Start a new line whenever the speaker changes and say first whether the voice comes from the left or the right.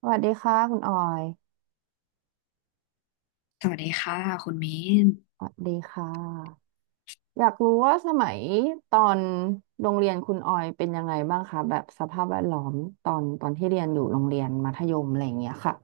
right: สวัสดีค่ะคุณออย
left: สวัสดีค่ะคุณเมน
right: สวัสดีค่ะอยากรู้ว่าสมัยตอนโรงเรียนคุณออยเป็นยังไงบ้างคะแบบสภาพแวดล้อมตอนที่เรียนอยู่โรงเรียนมัธยมอะไรอย่างเงี้ยค่ะ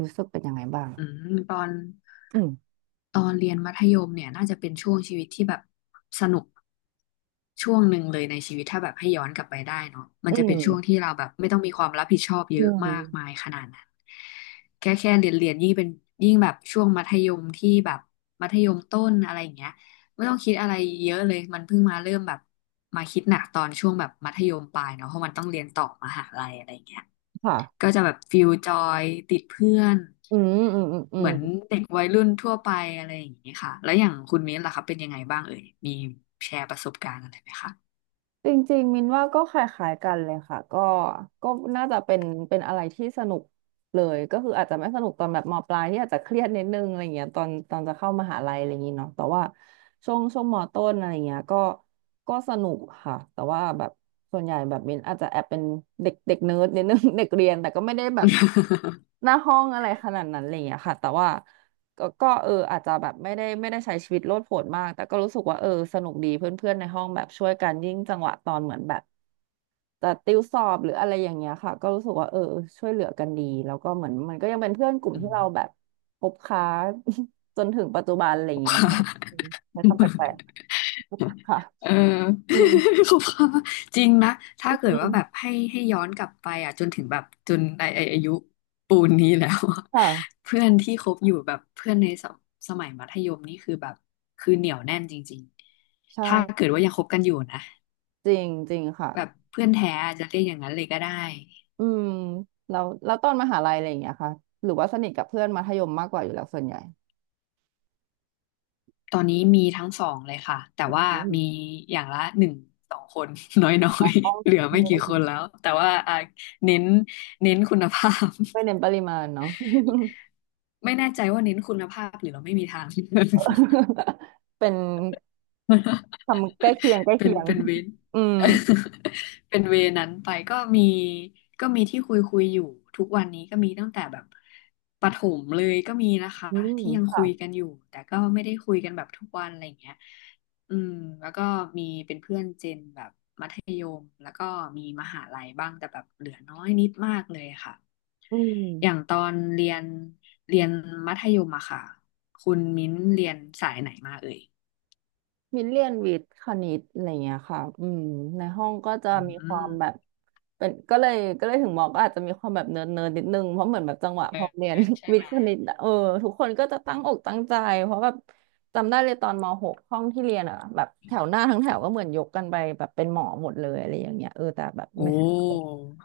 right: รู้สึกเป็นยังไงบ้าง
left: อืมตอน
right: อืม
left: ตอนเรียนมัธยมเนี่ยน่าจะเป็นช่วงชีวิตที่แบบสนุกช่วงหนึ่งเลยในชีวิตถ้าแบบให้ย้อนกลับไปได้เนาะมัน
right: อื
left: จะเป็
right: ม
left: นช่วงที่เราแบบไม่ต้องมีความรับผิดชอบเย
right: อื
left: อะมากมา
right: ม
left: ยขนาดนั้นแค่เรียนยิ่งเป็นยิ่งแบบช่วงมัธยมที่แบบมัธยมต้นอะไรอย่างเงี้ยไม่ต้องคิดอะไรเยอะเลยมันเพิ่งมาเริ่มแบบมาคิดหนักตอนช่วงแบบมัธยมปลายเนาะเพราะมันต้องเรียนต่อมหาลัยอะไรอย่างเงี้ย
right: ค่ะ
left: ก็จะแบบฟิลจอยติดเพื่อน
right: อืมอืมอืมอื
left: เห
right: ม
left: มือนเด็กวัยรุ่นทั่วไปอะไรอย่างนี้ค่ะแล้วอย่างคุณมิ้นล่ะครับเป็นยังไงบ้างเอ่ยมีแชร์ประสบการณ์อะไรไหมคะ
right: จริงๆมินว่าก็คล้ายๆกันเลยค่ะก็น่าจะเป็นอะไรที่สนุกเลยก็คืออาจจะไม่สนุกตอนแบบมปลายที่อาจจะเครียดนิดนึงอะไรเงี้ยตอนจะเข้ามหาลัยอะไรอย่างงี้เนาะแต่ว่าช่วงมต้นอะไรเงี้ยก็สนุกค่ะแต่ว่าแบบส่วนใหญ่แบบมินอาจจะแอบเป็นเด็กเด็กเนิร์ดนิดนึง เด็กเรียนแต่ก็ไม่ได้แบบ หน้าห้องอะไรขนาดนั้นอะไรเงี้ยค่ะแต่ว่า ก็เอออาจจะแบบไม่ได้ใช้ชีวิตโลดโผนมากแต่ก็รู้สึกว่าเออสนุกดีเพื่อนๆในห้องแบบช่วยกันยิ่งจังหวะตอนเหมือนแบบจะติวสอบหรืออะไรอย่างเงี้ยค่ะก็รู้สึกว่าเออช่วยเหลือกันดีแล้วก็เหมือนมันก็ยังเป็นเพื่อนกลุ่ม
left: อื
right: ที่
left: ม
right: เราแบบคบค้า จนถึงปัจจุบันอะไรอย่าง เงี้ยค่ะ
left: ค่ะ
right: อืมใช้คำแปลกๆค่ะ
left: เออ
right: อืม
left: ขอบคุณค่ะ จริงนะถ้า
right: อื
left: เกิดว่าแบบ
right: ม
left: ให้ย้อนกลับไปอ่ะจนถึงแบบจนไอ้อายุปูนนี้แล้วอะ
right: ค่ะ
left: เพื่อนที่คบอยู่แบบเพื่อนในสมัยมัธยมนี่คือแบบคือเหนียวแน่นจริงๆ
right: ใช่
left: ถ้าเกิดว่ายังคบกันอยู่นะ
right: จริงจริงค่ะ
left: แบบเพื่อนแท้อาจจะเรียกอย่างนั้นเลยก็ได้
right: อืมแล้วแล้วตอนมหาลัยอะไรอย่างเงี้ยค่ะหรือว่าสนิทกับเพื่อนมัธยมมากกว่าอยู่แล้วส่วนใหญ่
left: ตอนนี้มีทั้งสองเลยค่ะ แต่ว่า
right: อืม
left: มีอย่างละหนึ่งสองคน น้อยๆ เหลือไม่กี่คนแล้ว แต่ว่าอ่ะเน้นเน้นคุณภาพ
right: ไม่เน้นปริมาณเนาะ
left: ไม่แน่ใจว่าเน้นคุณภาพหรือเราไม่มีทาง
right: เป็น คำใกล้เคียงใกล้
left: เป็
right: เคี
left: น
right: ยง
left: เป็นเวร
right: อืม
left: เป็นเวรนั้นไปก็มีก็มีที่คุยอยู่ทุกวันนี้ก็มีตั้งแต่แบบประถมเลยก็มีนะคะ
right: อืม
left: ที่ยัง
right: ค่ะ
left: คุยกันอยู่แต่ก็ไม่ได้คุยกันแบบทุกวันอะไรอย่างเงี้ยอืมแล้วก็มีเป็นเพื่อนเจนแบบมัธยมแล้วก็มีมหาลัยบ้างแต่แบบเหลือน้อยนิดมากเลยค่ะ
right: อื
left: อย่าง
right: ม
left: ตอนเรียนมัธยมอะค่ะคุณมิ้นเรียนสายไหนมาเอ่ย
right: มินเรียนวิทย์คณิตอะไรเงี้ยค่ะอืมในห้องก็จะ
left: อื
right: มีควา
left: ม
right: มแบบเป็นก็เลยถึงมองก็อาจจะมีความแบบเนิร์ดนิดนึงเพราะเหมือนแบบจังหวะ
left: เอ
right: พอเรียน
left: อใช่
right: วิท
left: ไหม
right: ย์คณิตอะเออทุกคนก็จะตั้งอกตั้งใจเพราะแบบจำได้เลยตอนม .6 ห้องที่เรียนอ่ะแบบแถวหน้าทั้งแถวก็เหมือนยกกันไปแบบเป็นหมอหมดเลยอะไรอย่างเงี้ยเออแต่แบบ
left: โอ้
right: ไม่ใช่เรา
left: อ่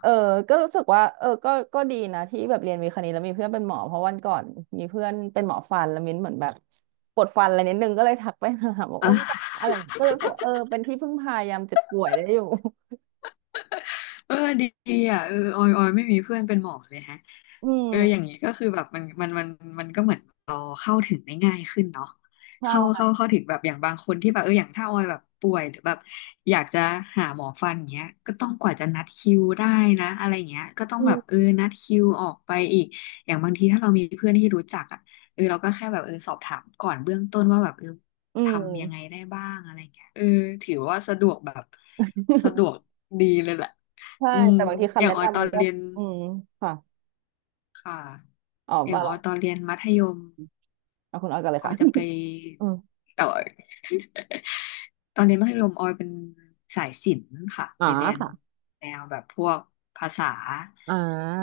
right: เออ
left: า
right: ก็รู้สึกว่าเออก็ดีนะที่แบบเรียนวิทย์คณิตแล้วมีเพื่อนเป็นหมอเพราะวันก่อนมีเพื่อนเป็นหมอฟันแล้วมิ้นเหมือนแบบปวดฟันอะไรนิดนึงก็เลยทักไปหาบอกโอ้ อะไรอย่างเงี้ยก็เลยรู้สึกว่าเออเป็นที่พึ่งพายามเจ็บป่วยได้อยู่
left: เออดีอ่ะเออออยไม่มีเพื่อนเป็นหมอเลยฮะ
right: อื
left: เอออย่าง
right: ม
left: นี้ก็คือแบบมันมันก็เหมือนเราเข้าถึงได้ง่ายขึ้นเนาะเข้าเข้า
right: ใช่
left: เข้าถึงแบบอย่างบางคนที่แบบเอออย่างถ้าออยแบบป่วยหรือแบบอยากจะหาหมอฟันอย่างเงี้ยก็ต้องกว่าจะนัดคิวได้นะอะไรเงี้ยก็ต้อง
right: อื
left: แบบเออ
right: ม
left: นัดคิวออกไปอีกอย่างบางทีถ้าเรามีเพื่อนที่รู้จักอ่ะเออเราก็แค่แบบเออสอบถามก่อนเบื้องต้นว่าแบบเออ
right: อื
left: ทำยังไง
right: ม
left: ได้บ้างอะไรเงี้ยเออถือว่าสะดวกแบบสะดวกดีเลยแหละ
right: ใช่
left: อืม
right: แต่บางที
left: อ
right: คำ
left: ย่าง
right: แนะ
left: ออยต
right: นำ
left: อ
right: มั
left: น
right: นก็
left: เรียน
right: อืมค่ะ
left: ค่ะ
right: อ๋อ
left: อย่า
right: บ้า
left: ง
right: หร
left: ออ
right: อก
left: ยตอนเรียนมัธยม
right: เอาคุณออยกันเลย
left: ออ
right: ค่ะ
left: ยจะไป
right: อืม
left: แต่ออย ตอนเรียน มัธยมออยเป็นสายศิลป์ค่ะ
right: อ๋อ
left: ไปเรียน
right: ค่ะ
left: แนวแบบพวกภาษา
right: อ่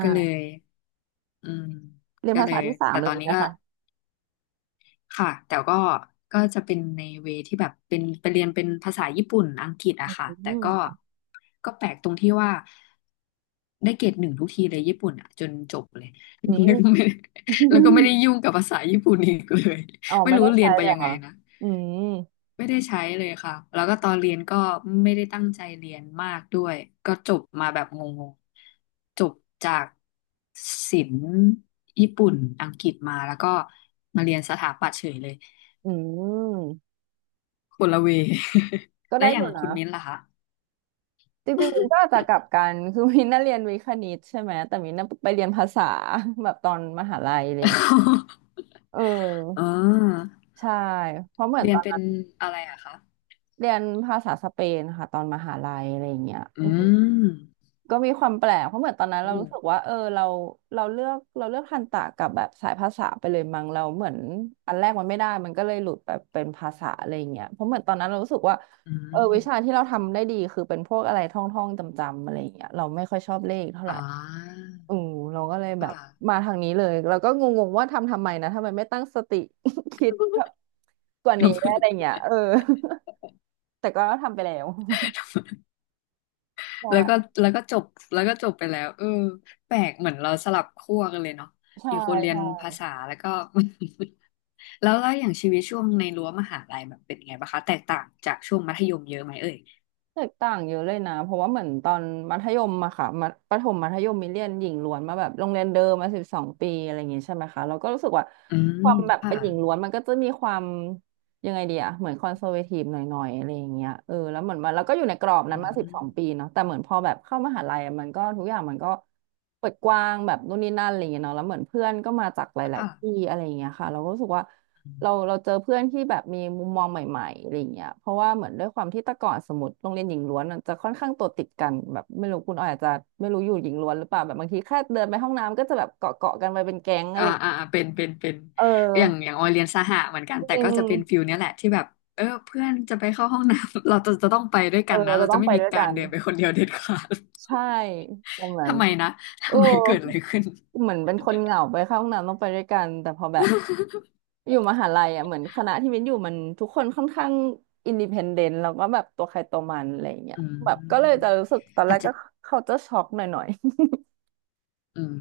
left: ก็เลยอืม
right: เรียน
left: ก็
right: ภา
left: เล
right: ษา
left: ย
right: ที่สาม
left: แต่
right: เล
left: ตอ
right: ย
left: นนี้
right: นะ
left: ก็
right: คะ
left: ค่ะแต่ก็ก็จะเป็นในเวที่แบบเป็นไปเรียนเป็นภาษาญี่ปุ่นอังกฤษอะค่ะ
right: อื
left: แต่ก็
right: ม
left: ก็แปลกตรงที่ว่าได้เกรดหนึ่งทุกทีเลยญี่ปุ่นอะจนจบเลย
right: อื
left: แล้วก็ไม่
right: ม
left: แล้วก็ไม่ได้ ยุ่งกับภาษาญี่ปุ่นอีกเลย
right: อ๋อ
left: ไม่
right: ไม่
left: รู้
right: ได้
left: เรี
right: ใช้
left: ยนไป
right: เลย
left: ยั
right: เหรอ
left: งไง
right: ค่ะ
left: นะ
right: อืม
left: ไม่ได้ใช้เลยค่ะแล้วก็ตอนเรียนก็ไม่ได้ตั้งใจเรียนมากด้วยก็จบมาแบบงงๆจบจากศิลป์ญี่ปุ่นอังกฤษมาแล้วก็มาเรียนสถาปัตย์เฉยเลย
right: อืม
left: คนละเว
right: ก็
left: แล้
right: ได้
left: วอ
right: อ
left: ย่า
right: ยู่
left: ง
right: นะ
left: คุณมิ้นท์ล่ะคะ
right: จริงๆมินก็อาจจะกลับกันคือมินน่ะเรียนวิทย์คณิตใช่ไหมแต่มินน่ะไปเรียนภาษาแบบตอนมหาลัยอะไรอย่างเงี้ย เอ
left: อ่
right: อ
left: า
right: ใช่เพราะเหมือน
left: เรี
right: ต
left: ย
right: อ
left: น
right: น
left: เป็น
right: นั้น
left: อะไรอะคะ
right: เรียนภาษาสเปนค่ะตอนมหาลัยอะไรอย่างเงี้ย
left: อื
right: อืม
left: ม
right: ก็มีความแปลกเพราะเหมือนตอนนั้นเรา
left: โอ้
right: รู้สึกว่าเออเราเราเลือกเราเลือกทันตะกับแบบสายภาษาไปเลยมั้งเราเหมือนอันแรกมันไม่ได้มันก็เลยหลุดไปเป็นภาษาอะไรอย่างเงี้ยเพราะเหมือนตอนนั้นเรารู้สึกว่า
left: อื
right: เออวิชา
left: ม
right: ที่เราทำได้ดีคือเป็นพวกอะไรท่องท่องจำจำๆอะไรอย่างเงี้ยเราไม่ค่อยชอบเลขเท่าไหร่
left: อ่า
right: อืมเราก็เลยแบบ
left: ค่ะ
right: มาทางนี้เลยเราก็งงๆว่าทำไมนะทำไมไม่ตั้งสติ คิดแบบ กว่านี้อะไรเงี้ยเออ แต่ก็ทำไปแล้ว
left: แล้วก็
right: ใช่
left: แล้วก็จบแล้วก็จบไปแล้วเออแปลกเหมือนเราสลับขั้วกันเลยเนาะ
right: ใช่
left: มีคนเรียนภา
right: ใช่
left: ษาแล้วก็ แล้วอย่างชีวิตช่วงในรั้วมหาลัยแบบเป็นไงบ้างคะแตกต่างจากช่วงมัธยมเยอะไหมเอ่ย
right: แตกต่างเยอะเลยนะเพราะว่าเหมือนตอนมัธยมอะค่ะมัธประถมมัธยมมีเรียนหญิงล้วนมาแบบโรงเรียนเดิมมาสิบสองปีอะไรอย่างงี้ใช่ไหมคะเราก็รู้สึกว่า
left: อืม
right: ความแบบ
left: ค่ะ
right: เป็นหญิงล้วนมันก็จะมีความยังไงดีอะเหมือนคอนเซอร์เวทีฟหน่อยๆอะไรอย่างเงี้ยเออแล้วเหมือนมันแล้วก็อยู่ในกรอบนั้
left: อื
right: นมาสิบ
left: ม
right: สองปีเนาะแต่เหมือนพอแบบเข้ามหาลัยอะมันก็ทุกอย่างมันก็เปิดกว้างแบบนู่นนี่นั่นอะไรอย่างเงี้ยเนาะแล้วเหมือนเพื่อนก็มาจากหลายๆที่
left: ค่ะ
right: อะไรอย่างเงี้ยค่ะเราก็รู้สึกว่า เราเจอเพื่อนที่แบบมีมุมมองใหม่ๆ อะไรเงี้ยเพราะว่าเหมือนด้วยความที่แต่ก่อนสมมติโรงเรียนหญิงล้วนมันจะค่อนข้างตัวติดกันแบบไม่รู้คุณออยอาจจะไม่รู้อยู่หญิงล้วนหรือเปล่าแบบบางทีแค่เดินไปห้องน้ำก็จะแบบเกาะกันไปเป็นแก๊งอะ
left: อ่า
right: ไร
left: อ่าอ่าเป็น
right: เอ
left: อย่าง
right: อ
left: อย่างออยเรียนสหะเหมือนกัน
right: จ
left: แต่
right: ริง
left: ก็จะเป็นฟิลเนี้ยแหละที่แบบเออเพื่อนจะไปเข้าห้องน้ำ เราจะต้องไปด้วย
right: เอ
left: กัน
right: อ
left: นะ
right: เรา
left: เรา
right: ต้
left: จะ
right: อง
left: ไม่
right: ไป
left: มี
right: ด้วย
left: กา
right: กั
left: ร
right: น
left: เดินไปคนเดียวเด็ดขาด
right: ใช่ตรง นั้น
left: ทำไมนะ
right: โอ้
left: ทำไมเกิดอะไรขึ้น
right: เหมือนเป็นคนเหงาไปเข้าห้องน้ำต้องไปด้วยกันแต่พอแบบ อยู่มหาลัยอ่ะเหมือนคณะที่มิ้นอยู่มันทุกคนค่อนข้างอินดิเพนเดนต์แล้วก็แบบตัวใครตัวมันอะไรอย่างเงี้ย
left: อืม
right: แบบก็เลยจะรู้สึกตอนแร
left: อาจ
right: ก
left: จะ
right: ก็เขาจะช็อกหน่อย
left: อืม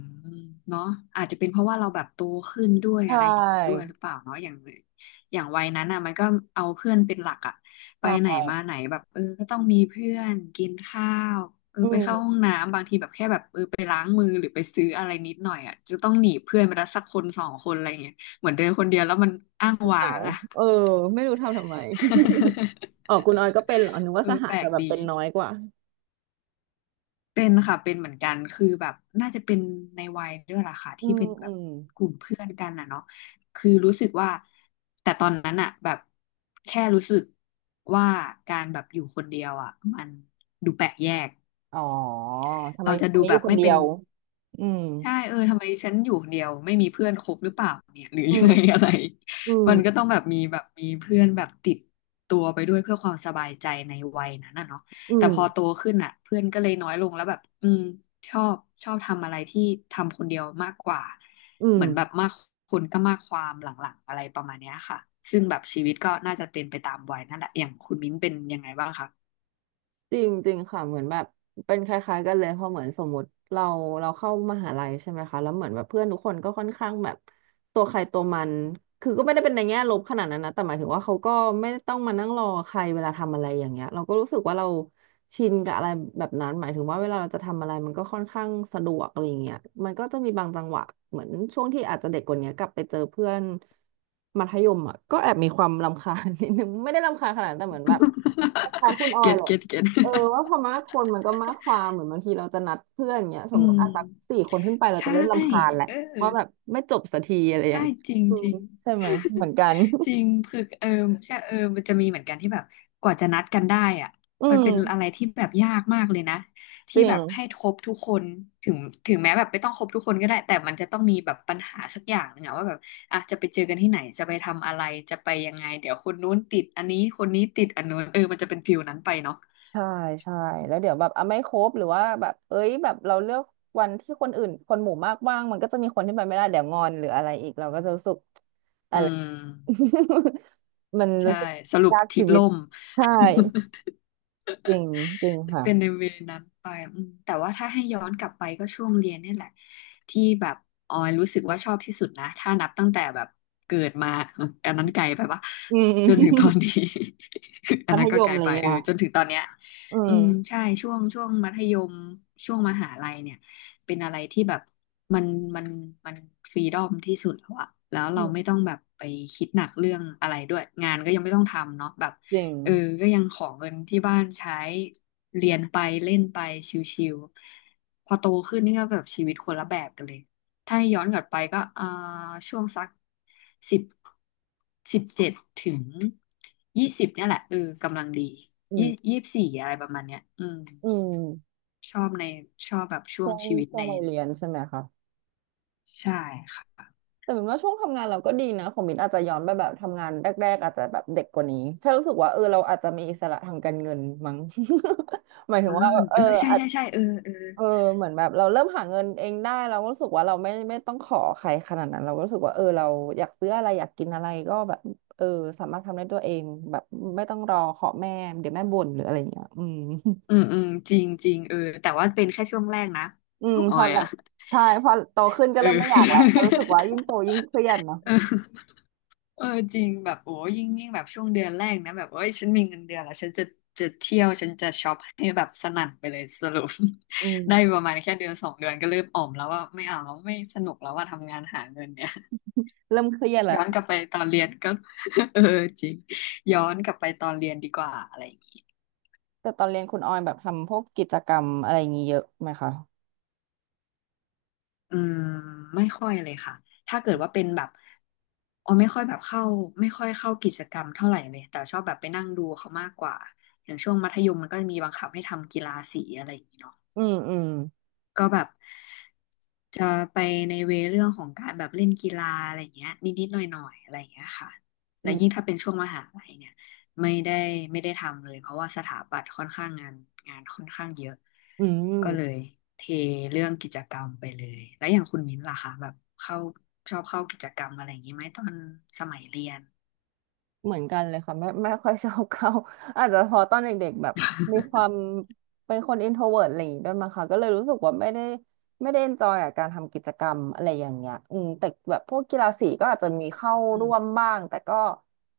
left: เนาะอาจจะเป็นเพราะว่าเราแบบโตขึ้นด้ว
right: ๆ
left: ย
right: ใช
left: อะไรอย่างนี้ด้วย
right: ่
left: หรือเปล่าเนาะอย่างวัยนั้นอ่ะมันก็เอาเพื่อนเป็นหลักอ่ะไปไหน
right: ค่
left: มาไหนแบบเออก็ต้องมีเพื่อนกินข้าวเออ
right: อื
left: ไปเข้าห้อ
right: ม
left: งน้ำบางทีแบบแค่แบบเออไปล้างมือหรือไปซื้ออะไรนิดหน่อยอ่ะจะต้องหนีเพื่อนไปละสักคนสองคนอะไรอย่างเงี้ยเหมือนเดินคนเดียวแล้วมันอ้าง
right: เห
left: ว้า
right: งา
left: งอ่ะ
right: เออไม่รู้ทำไม อ๋อคุณออยก็เป็นเหรอนึกว่า
left: เอ
right: ส
left: อ
right: หะ
left: แปล
right: จะ
left: ก
right: แบบ
left: ดี
right: เป็นน้อยกว่า
left: เป็นค่ะเป็นเหมือนกันคือแบบน่าจะเป็นในวัยด้วยล่ะค่ะ
right: อื
left: ที่
right: ม
left: เป็นแบ
right: อื
left: บ
right: ม
left: กลุ่มเพื่อนกันน่ะเนาะคือรู้สึกว่าแต่ตอนนั้นอะแบบแค่รู้สึกว่าการแบบอยู่คนเดียวอะมันดูแปลกแยก
right: อ๋อทำไม
left: เราจะ
right: คน
left: ดู
right: นี้อ
left: แบ
right: ยู่
left: บ
right: คน
left: ไม่
right: เดี
left: เป็
right: ย
left: น
right: วอืม
left: ใช่เออทำไมฉันอยู่คนเดียวไม่มีเพื่อนคบหรือเปล่าเนี่ยหรือ
right: อื
left: ยัง
right: ม
left: ไงอะไร
right: อื ม
left: มันก็ต้องแบบมีเพื่อนแบบติดตัวไปด้วยเพื่อความสบายใจในวัยนั้นน่ะเนาะ
right: อื
left: แต่
right: ม
left: พอโตขึ้นอ่ะเพื่อนก็เลยน้อยลงแล้วแบบอืมชอบชอบทำอะไรที่ทำคนเดียวมากกว่า
right: อื
left: เห
right: ม
left: มือนแบบมากคนก็มากความหลังๆอะไรประมาณเนี้ยค่ะซึ่งแบบชีวิตก็น่าจะเป็นไปตามวัยนั่นแหละอย่างคุณมิ้นเป็นยังไงบ้างคะ
right: จริงจริงค่ะเหมือนแบบเป็นคล้ายๆกันเลยเพราะเหมือนสมมติเราเข้ามหาลัยใช่ไหมคะแล้วเหมือนแบบเพื่อนทุกคนก็ค่อนข้างแบบตัวใครตัวมันคือก็ไม่ได้เป็นในแง่ลบขนาดนั้นนะแต่หมายถึงว่าเขาก็ไม่ได้ต้องมานั่งรอใครเวลาทำอะไรอย่างเงี้ยเราก็รู้สึกว่าเราชินกับอะไรแบบนั้นหมายถึงว่าเวลาเราจะทำอะไรมันก็ค่อนข้างสะดวกอะไรอย่างเงี้ยมันก็จะมีบางจังหวะเหมือนช่วงที่อาจจะเด็กกว่านี้กลับไปเจอเพื่อนมัธยมอ่ะก็แอบมีความรำคาญ นิดนึงไม่ได้รำคาญขนาดนั้นแต่เหมือนแบบคล้ายๆคุณอ อย
left: เก็ต
right: เหละ
left: เก็ตเก็ต
right: เออว่าพอมากคนมันก็มากความเหมือนบางทีเราจะนัดเพื่อนอย่างเงี้ยส
left: อื
right: มมติ
left: ม
right: อ่ะสักสี่คนขึ้นไปเราจะ
left: ใช่
right: เริ่มรำคาญแหละ
left: เออ
right: ว่าแบบไม่จบสักทีอะไรอย่า
left: ใช่
right: งเงี้ย
left: จริง
right: อื
left: จ
right: ม
left: ริง
right: ใช่ไหมเหมือนกัน
left: จริงคือเออใช่เออมันจะมีเหมือนกันที่แบบกว่าจะนัดกันได้อะ
right: อื
left: มัน
right: ม
left: เป็นอะไรที่แบบยากมากเลยนะ
right: จ
left: ที่
right: ริ
left: แบบให้
right: ง
left: ครบทุกคนถึงถึงแม้แบบไม่ต้องครบทุกคนก็ได้แต่มันจะต้องมีแบบปัญหาสักอย่างหนึ่งอะว่าแบบอ่ะจะไปเจอกันที่ไหนจะไปทำอะไรจะไปยังไงเดี๋ยวคนนู้นติดอันนี้คนนี้ติดอันนู้นเออมันจะเป็นฟิลนั้นไปเนาะ
right: ใช่ใช่แล้วเดี๋ยวแบบอ่ะไม่ครบหรือว่าแบบเอ้ยแบบเราเลือกวันที่คนอื่นคนหมู่มากว่างมันก็จะมีคนที่ไปไม่ได้เดี๋ยวงอนหรืออะไรอีกเราก็จะรู้สึกอะไร
left: อืม
right: มันรู้
left: ใช่
right: สึก
left: สรุป
right: ยาก
left: ทริ
right: ชี
left: ป
right: วิต
left: ล่ม
right: ใช่จริงจริง
left: จะ
right: ค่ะ
left: เป็นในเวนั้นไปอืมแต่ว่าถ้าให้ย้อนกลับไปก็ช่วงเรียนเนี่ยแหละที่แบบออยรู้สึกว่าชอบที่สุดนะถ้านับตั้งแต่แบบเกิดมา เอออันนั้นไกลไปปะ
right: อืม อืม
left: จนถึงตอนนี้ อั
right: มั
left: น
right: ธ
left: นั้น
right: ย
left: ก็ไก
right: ม
left: ล
right: อะไรอ
left: ไป
right: ย่างเงี้
left: เอ
right: ย
left: อจนถึงตอนเนี้ย
right: อื
left: อืม
right: ม
left: ใช่ช่วงช่วงมัธยมช่วงมหาลัยเนี่ยเป็นอะไรที่แบบมันมันมันฟรีดอมที่สุดแล้วอะแล้ว
right: อื
left: เรา
right: ม
left: ไม่ต้องแบบไปคิดหนักเรื่องอะไรด้วยงานก็ยังไม่ต้องทำเนาะแบบ
right: จริง
left: เออก็ยังขอเงินที่บ้านใช้เรียนไปเล่นไปชิวๆพอโตขึ้นนี่ก็แบบชีวิตคนละแบบกันเลยถ้าย้อนกลับไปก็ช่วงสักสิบ17ถึงยี่สิบเนี่ยแหละเออกำลังดี
right: อื
left: ยี่
right: ม
left: ยี่สิบสี่อะไรประมาณเนี้ยอืม
right: อืม
left: ชอบในชอบแบบช่ว
right: ช่
left: ง
right: วง
left: ชีวิต
right: ช่ว
left: ใน
right: งวัยเรียนใช่ไหมคะ
left: ใช่ค่ะ
right: แต่เหมือนว่าช่วงทำงานเราก็ดีนะของมินอาจจะย้อนไปแบบทำงานแรกๆอาจจะแบบเด็กกว่านี้แค่รู้สึกว่าเออเราอาจจะมีอิสระทางการเงินมั้ง หมายถึ
left: อ่า
right: งว่าเอ
left: เอ
right: อ
left: อใช่
right: อาจ
left: ใช่ใช่เออเออ
right: เออเหมือนแบบเราเริ่มหาเงินเองได้เราก็รู้สึกว่าเราไม่ต้องขอใครขนาดนั้นเราก็รู้สึกว่าเออเราอยากซื้ออะไรอยากกินอะไรก็แบบเออสามารถทำได้ตัวเองแบบไม่ต้องรอขอแม่เดี๋ยวแม่บ่นหรืออะไรอย่างเงี้ยอืม
left: อืมอืมจริงจริงเออแต่ว่าเป็นแค่ช่วงแรกนะ
right: อืม
left: อ
right: พ
left: อ
right: อ
left: ย
right: ละ
left: อ่ะ
right: ใช่พอโตขึ้นก็
left: เออ
right: เริ่มไม่อยากละเพราะรู้สึกว่ายิ่งโตยิ่งเครียดเนาะ
left: เออ เออจริงแบบโอ้ยิ่งแบบช่วงเดือนแรกนะแบบเอ้ยฉันมีเงินเดือนแล้วฉันจะเที่ยวฉันจะช็อปให้แบบสนั่นไปเลยสรุป
right: อืม
left: ได้ประมาณแค่เดือนสองเดือนก็เริ่มอ่อมแล้วว่าไม่เอาแล้วไม่สนุกแล้วว่าทำงานหาเงินเนี่ย
right: เริ่มเครียด
left: ย้
right: ละ
left: อนกลับไปตอนเรียนก็ เออจริงย้อนกลับไปตอนเรียนดีกว่าอะไรอย่างงี้
right: แต่ตอนเรียนคุณออยแบบทำพวกกิจกรรมอะไรอย่างงี้เยอะไหมคะ
left: อืมไม่ค่อยเลยค่ะถ้าเกิดว่าเป็นแบบอ๋อไม่ค่อยแบบเข้าไม่ค่อยเข้ากิจกรรมเท่าไหร่เลยแต่ชอบแบบไปนั่งดูเขามากกว่าอย่างช่วงมัธยมมันก็จะมีบังคับให้ทำกีฬาสีอะไรอย่างนี้เนาะ
right: อืมอืม
left: ก็แบบจะไปในเวเรื่องของการแบบเล่นกีฬาอะไรเงี้ยนิดๆหน่อยๆอะไรเงี้ยค่ะและ
right: อื
left: ยิ่ง
right: ม
left: ถ้าเป็นช่วงมหาลัยเนี่ยไม่ได้ไม่ได้ทำเลยเพราะว่าสถาปัตย์ค่อนข้างงานงานค่อนข้างเยอะ
right: อื
left: ก็เลย
right: ม
left: เทเรื่องกิจกรรมไปเลยแล้วอย่างคุณมิ้นท์ล่ะคะแบบเข้าชอบเข้ากิจกรรมอะไรอย่างนี้ไหมตอนสมัยเรียน
right: เหมือนกันเลยค่ะไม่ค่อยชอบเข้า อาจจะเพอตอนเด็กๆแบบมีค วามเป็นคนอินโทรเวิร์ตอะไรอย่างงี้ด้วยมั้งคะก็เลยรู้สึกว่าไม่ได้เอนจอยกับการทำกิจกรรมอะไรอย่างเงี้ยอืมแต่แบบพวกกีฬาสีก็อาจจะมีเข้า
left: อื
right: ร่วม
left: ม
right: บ้างแต่ก็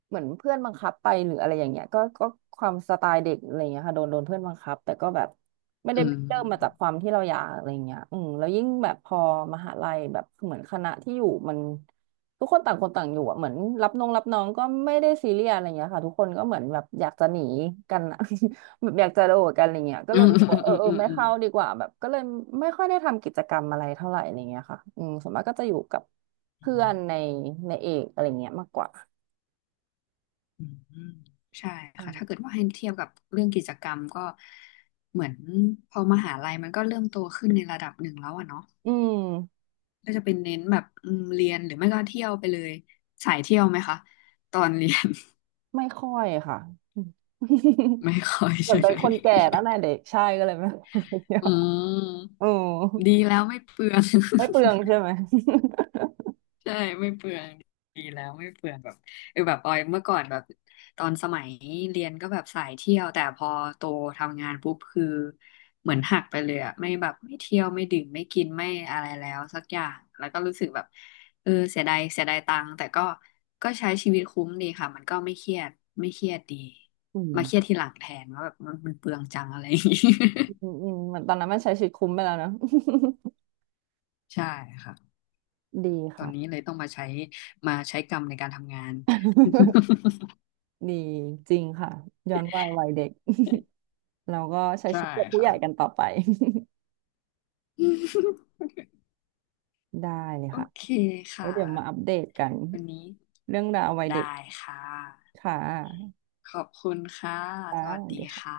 right: เหมือนเพื่อนบังคับไปหรืออะไรอย่างเงี้ยก็ความสไตล์เด็กอะไรอย่างเงี้ยค่ะโดนเพื่อนบังคับแต่ก็แบบไม่ได้
left: อื
right: เริ่มมาจาก
left: ม
right: ความที่เราอยากอะไรอย่างเงี้ยอืมแล้วยิ่งแบบพอมหาลัยแบบเหมือนคณะที่อยู่มัน ทุกคนต่างคนต่างอยู่อะเหมือนรับน้องก็ไม่ได้ซีเรียสอะไรเงี้ยค่ะทุกคนก็เหมือนแบบอยากจะหนีกันอะ แบบอยากจะโดดกันอะไรเงี้ยก็
left: อื
right: เลย
left: ม
right: รู้สึกว่าเออ เออ
left: อืมอืม
right: ไม่
left: อืม
right: เข้าดีกว่าแบบก็เลยไม่ค่อยได้ทำกิจกรรมอะไรเท่าไหร่อะไรเงี้ยค่ะอืมส่วนมากก็จะอยู่กับ
left: อื
right: เพื่อ
left: ม
right: นในในเอกอะไรเงี้ยมากกว่า
left: อืมใช่ค่ะถ้าเกิ
right: ใช่
left: ดว่าให้เทียบกับเรื่องกิจกรรมก็เหมือนพอมหาลัยมันก็เริ่มโตขึ้นในระดับหนึ่งแล้วอะเนาะ
right: อืม
left: ก็จะเป็นเน้นแบบอืมเรียนหรือไม่ก็เที่ยวไปเลยสายเที่ยวไหมคะตอนเรียน
right: ไม่ค่อยค่ะ อืม
left: ไม่ค่อย
right: เหมือ
left: ใช่
right: นเป็
left: ไห
right: น
left: ม
right: คนแก่แล้วนะเด็กใช่ก็เลยไม่ค่อยได้เที่ย ว
left: อืม
right: อืม
left: ดีแล้วไม่เปลือง
right: ไม่เปลืองใช่ไหม
left: ใช่ไม่เปลืองดีแล้วไม่เปลืองแบบเออแบบออยเมื่อก่อนแบบตอนสมัยเรียนก็แบบสายเที่ยวแต่พอโตทำงานปุ๊บคือเหมือนหักไปเลยอะไม่แบบไม่เที่ยวไม่ดื่มไม่กินไม่อะไรแล้วสักอย่างแล้วก็รู้สึกแบบเออเสียดายเสียดายตังค์แต่ก็ใช้ชีวิตคุ้มดีค่ะมันก็ไม่เครียดไม่เครียดดี
right: อื
left: มา
right: ม
left: เครียดทีหลังแทนว่าแบบมันเปลืองจังอะไรอย่างงี้
right: อืมอืมเหมือนตอนนั้นมันใช้ชีวิตคุ้มไปแล้วเนอะ
left: ใช่ค่ะ
right: ดี
left: ตอ
right: ค่ะ
left: นนี้เลยต้องมาใช้กรรมในการทำงาน
right: ดีจริงค่ะย้อนวัยวัยเด็ก เราก็ใช้
left: ใช่
right: ชีวิตแบบผู้ให
left: ค่ะ
right: ญ่กันต่อไป ได้เลย
left: โอ
right: ค่ะ
left: เค
right: แล้ว
left: ค่ะ
right: เดี๋ยวมาอัปเดตกัน
left: วันนี้
right: เรื่องราววัยเด็ก
left: ได้ค่ะ
right: ค่ะ
left: ขอบคุณค่ะ
right: ค่ะ
left: สวั
right: ส
left: ส
right: วัส
left: ดี
right: ดีค่ะ
left: ค่ะ